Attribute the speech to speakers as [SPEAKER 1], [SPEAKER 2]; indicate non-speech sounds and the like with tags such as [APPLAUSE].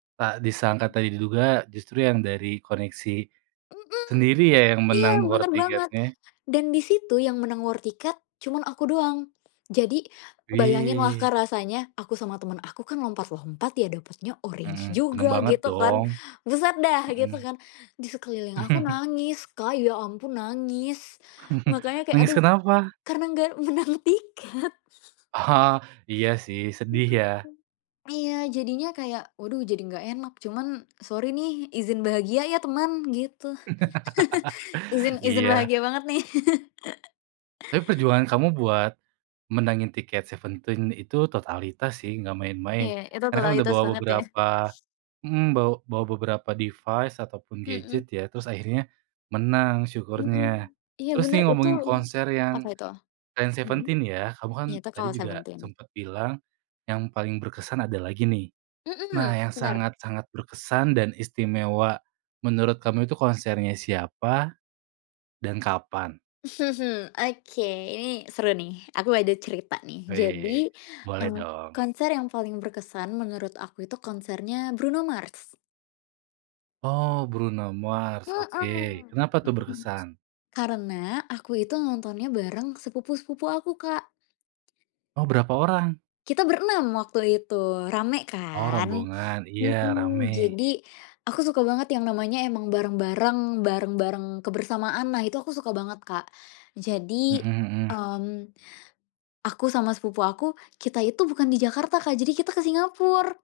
[SPEAKER 1] Tak disangka,
[SPEAKER 2] Mhm.
[SPEAKER 1] tak diduga, justru yang dari koneksi
[SPEAKER 2] Mhm.
[SPEAKER 1] sendiri ya yang
[SPEAKER 2] Iya,
[SPEAKER 1] menang war
[SPEAKER 2] benar banget.
[SPEAKER 1] tiketnya.
[SPEAKER 2] Dan di situ yang menang war tiket cuma aku doang. Jadi bayanginlah,
[SPEAKER 1] Wih.
[SPEAKER 2] Kak, rasanya. Aku sama teman aku kan lompat-lompat ya, dapatnya
[SPEAKER 1] Mhm.
[SPEAKER 2] orange
[SPEAKER 1] Senang
[SPEAKER 2] juga
[SPEAKER 1] banget
[SPEAKER 2] gitu kan.
[SPEAKER 1] dong.
[SPEAKER 2] Buset deh gitu
[SPEAKER 1] Mhm.
[SPEAKER 2] kan. Di sekeliling aku
[SPEAKER 1] [CHUCKLES]
[SPEAKER 2] nangis, Kak, ya ampun nangis.
[SPEAKER 1] [CHUCKLES]
[SPEAKER 2] Makanya kayak,
[SPEAKER 1] Nangis
[SPEAKER 2] aduh,
[SPEAKER 1] kenapa?
[SPEAKER 2] karena nggak menang tiket.
[SPEAKER 1] Oh. Iya sih sedih
[SPEAKER 2] Mhm,
[SPEAKER 1] ya.
[SPEAKER 2] mmm. Iya jadinya kayak, waduh, jadi nggak enak cuma, sorry nih izin bahagia ya teman, gitu. [CHUCKLES] Izin
[SPEAKER 1] [LAUGHS]
[SPEAKER 2] izin
[SPEAKER 1] Iya.
[SPEAKER 2] bahagia banget nih. [CHUCKLES]
[SPEAKER 1] Tapi perjuangan kamu buat menangin tiket Seventeen itu totalitas sih, nggak main-main.
[SPEAKER 2] Iya itu
[SPEAKER 1] Karena kan udah
[SPEAKER 2] totalitas
[SPEAKER 1] bawa
[SPEAKER 2] banget ya.
[SPEAKER 1] beberapa mmm, bawa bawa beberapa device ataupun
[SPEAKER 2] Mhm.
[SPEAKER 1] gadget ya, terus akhirnya menang syukurnya.
[SPEAKER 2] Mhm. Iya
[SPEAKER 1] Terus
[SPEAKER 2] bener
[SPEAKER 1] nih
[SPEAKER 2] itu
[SPEAKER 1] ngomongin konser
[SPEAKER 2] apa
[SPEAKER 1] yang
[SPEAKER 2] itu?
[SPEAKER 1] selain
[SPEAKER 2] Mhm.
[SPEAKER 1] Seventeen ya, kamu kan
[SPEAKER 2] Iya itu
[SPEAKER 1] tadi
[SPEAKER 2] kalau
[SPEAKER 1] juga
[SPEAKER 2] Seventeen.
[SPEAKER 1] sempat bilang yang paling berkesan ada lagi nih.
[SPEAKER 2] Mhm,
[SPEAKER 1] Nah, yang
[SPEAKER 2] benar.
[SPEAKER 1] sangat-sangat berkesan dan istimewa menurut kamu itu konsernya siapa dan kapan?
[SPEAKER 2] [CHUCKLES] Oke, ini seru nih, aku ada cerita nih. Jadi,
[SPEAKER 1] Weh. Boleh
[SPEAKER 2] eee,
[SPEAKER 1] dong.
[SPEAKER 2] konser yang paling berkesan menurut aku itu konsernya Bruno Mars.
[SPEAKER 1] Oh, Bruno Mars, oke.
[SPEAKER 2] Mhm.
[SPEAKER 1] Kenapa tuh berkesan?
[SPEAKER 2] Karena aku itu nontonnya bareng sepupu-sepupu aku, Kak.
[SPEAKER 1] Oh, berapa orang?
[SPEAKER 2] Kita berenam waktu itu, ramai
[SPEAKER 1] Oh,
[SPEAKER 2] kan?
[SPEAKER 1] rombongan. Iya
[SPEAKER 2] Mhm.
[SPEAKER 1] ramai.
[SPEAKER 2] Jadi aku suka banget yang namanya emang bareng-bareng bareng-bareng kebersamaan lah. Itu aku suka banget, Kak. Jadi,
[SPEAKER 1] Mhm mhm.
[SPEAKER 2] mmm, aku sama sepupu aku, kita itu bukan di Jakarta, Kak. Jadi kita ke Singapura.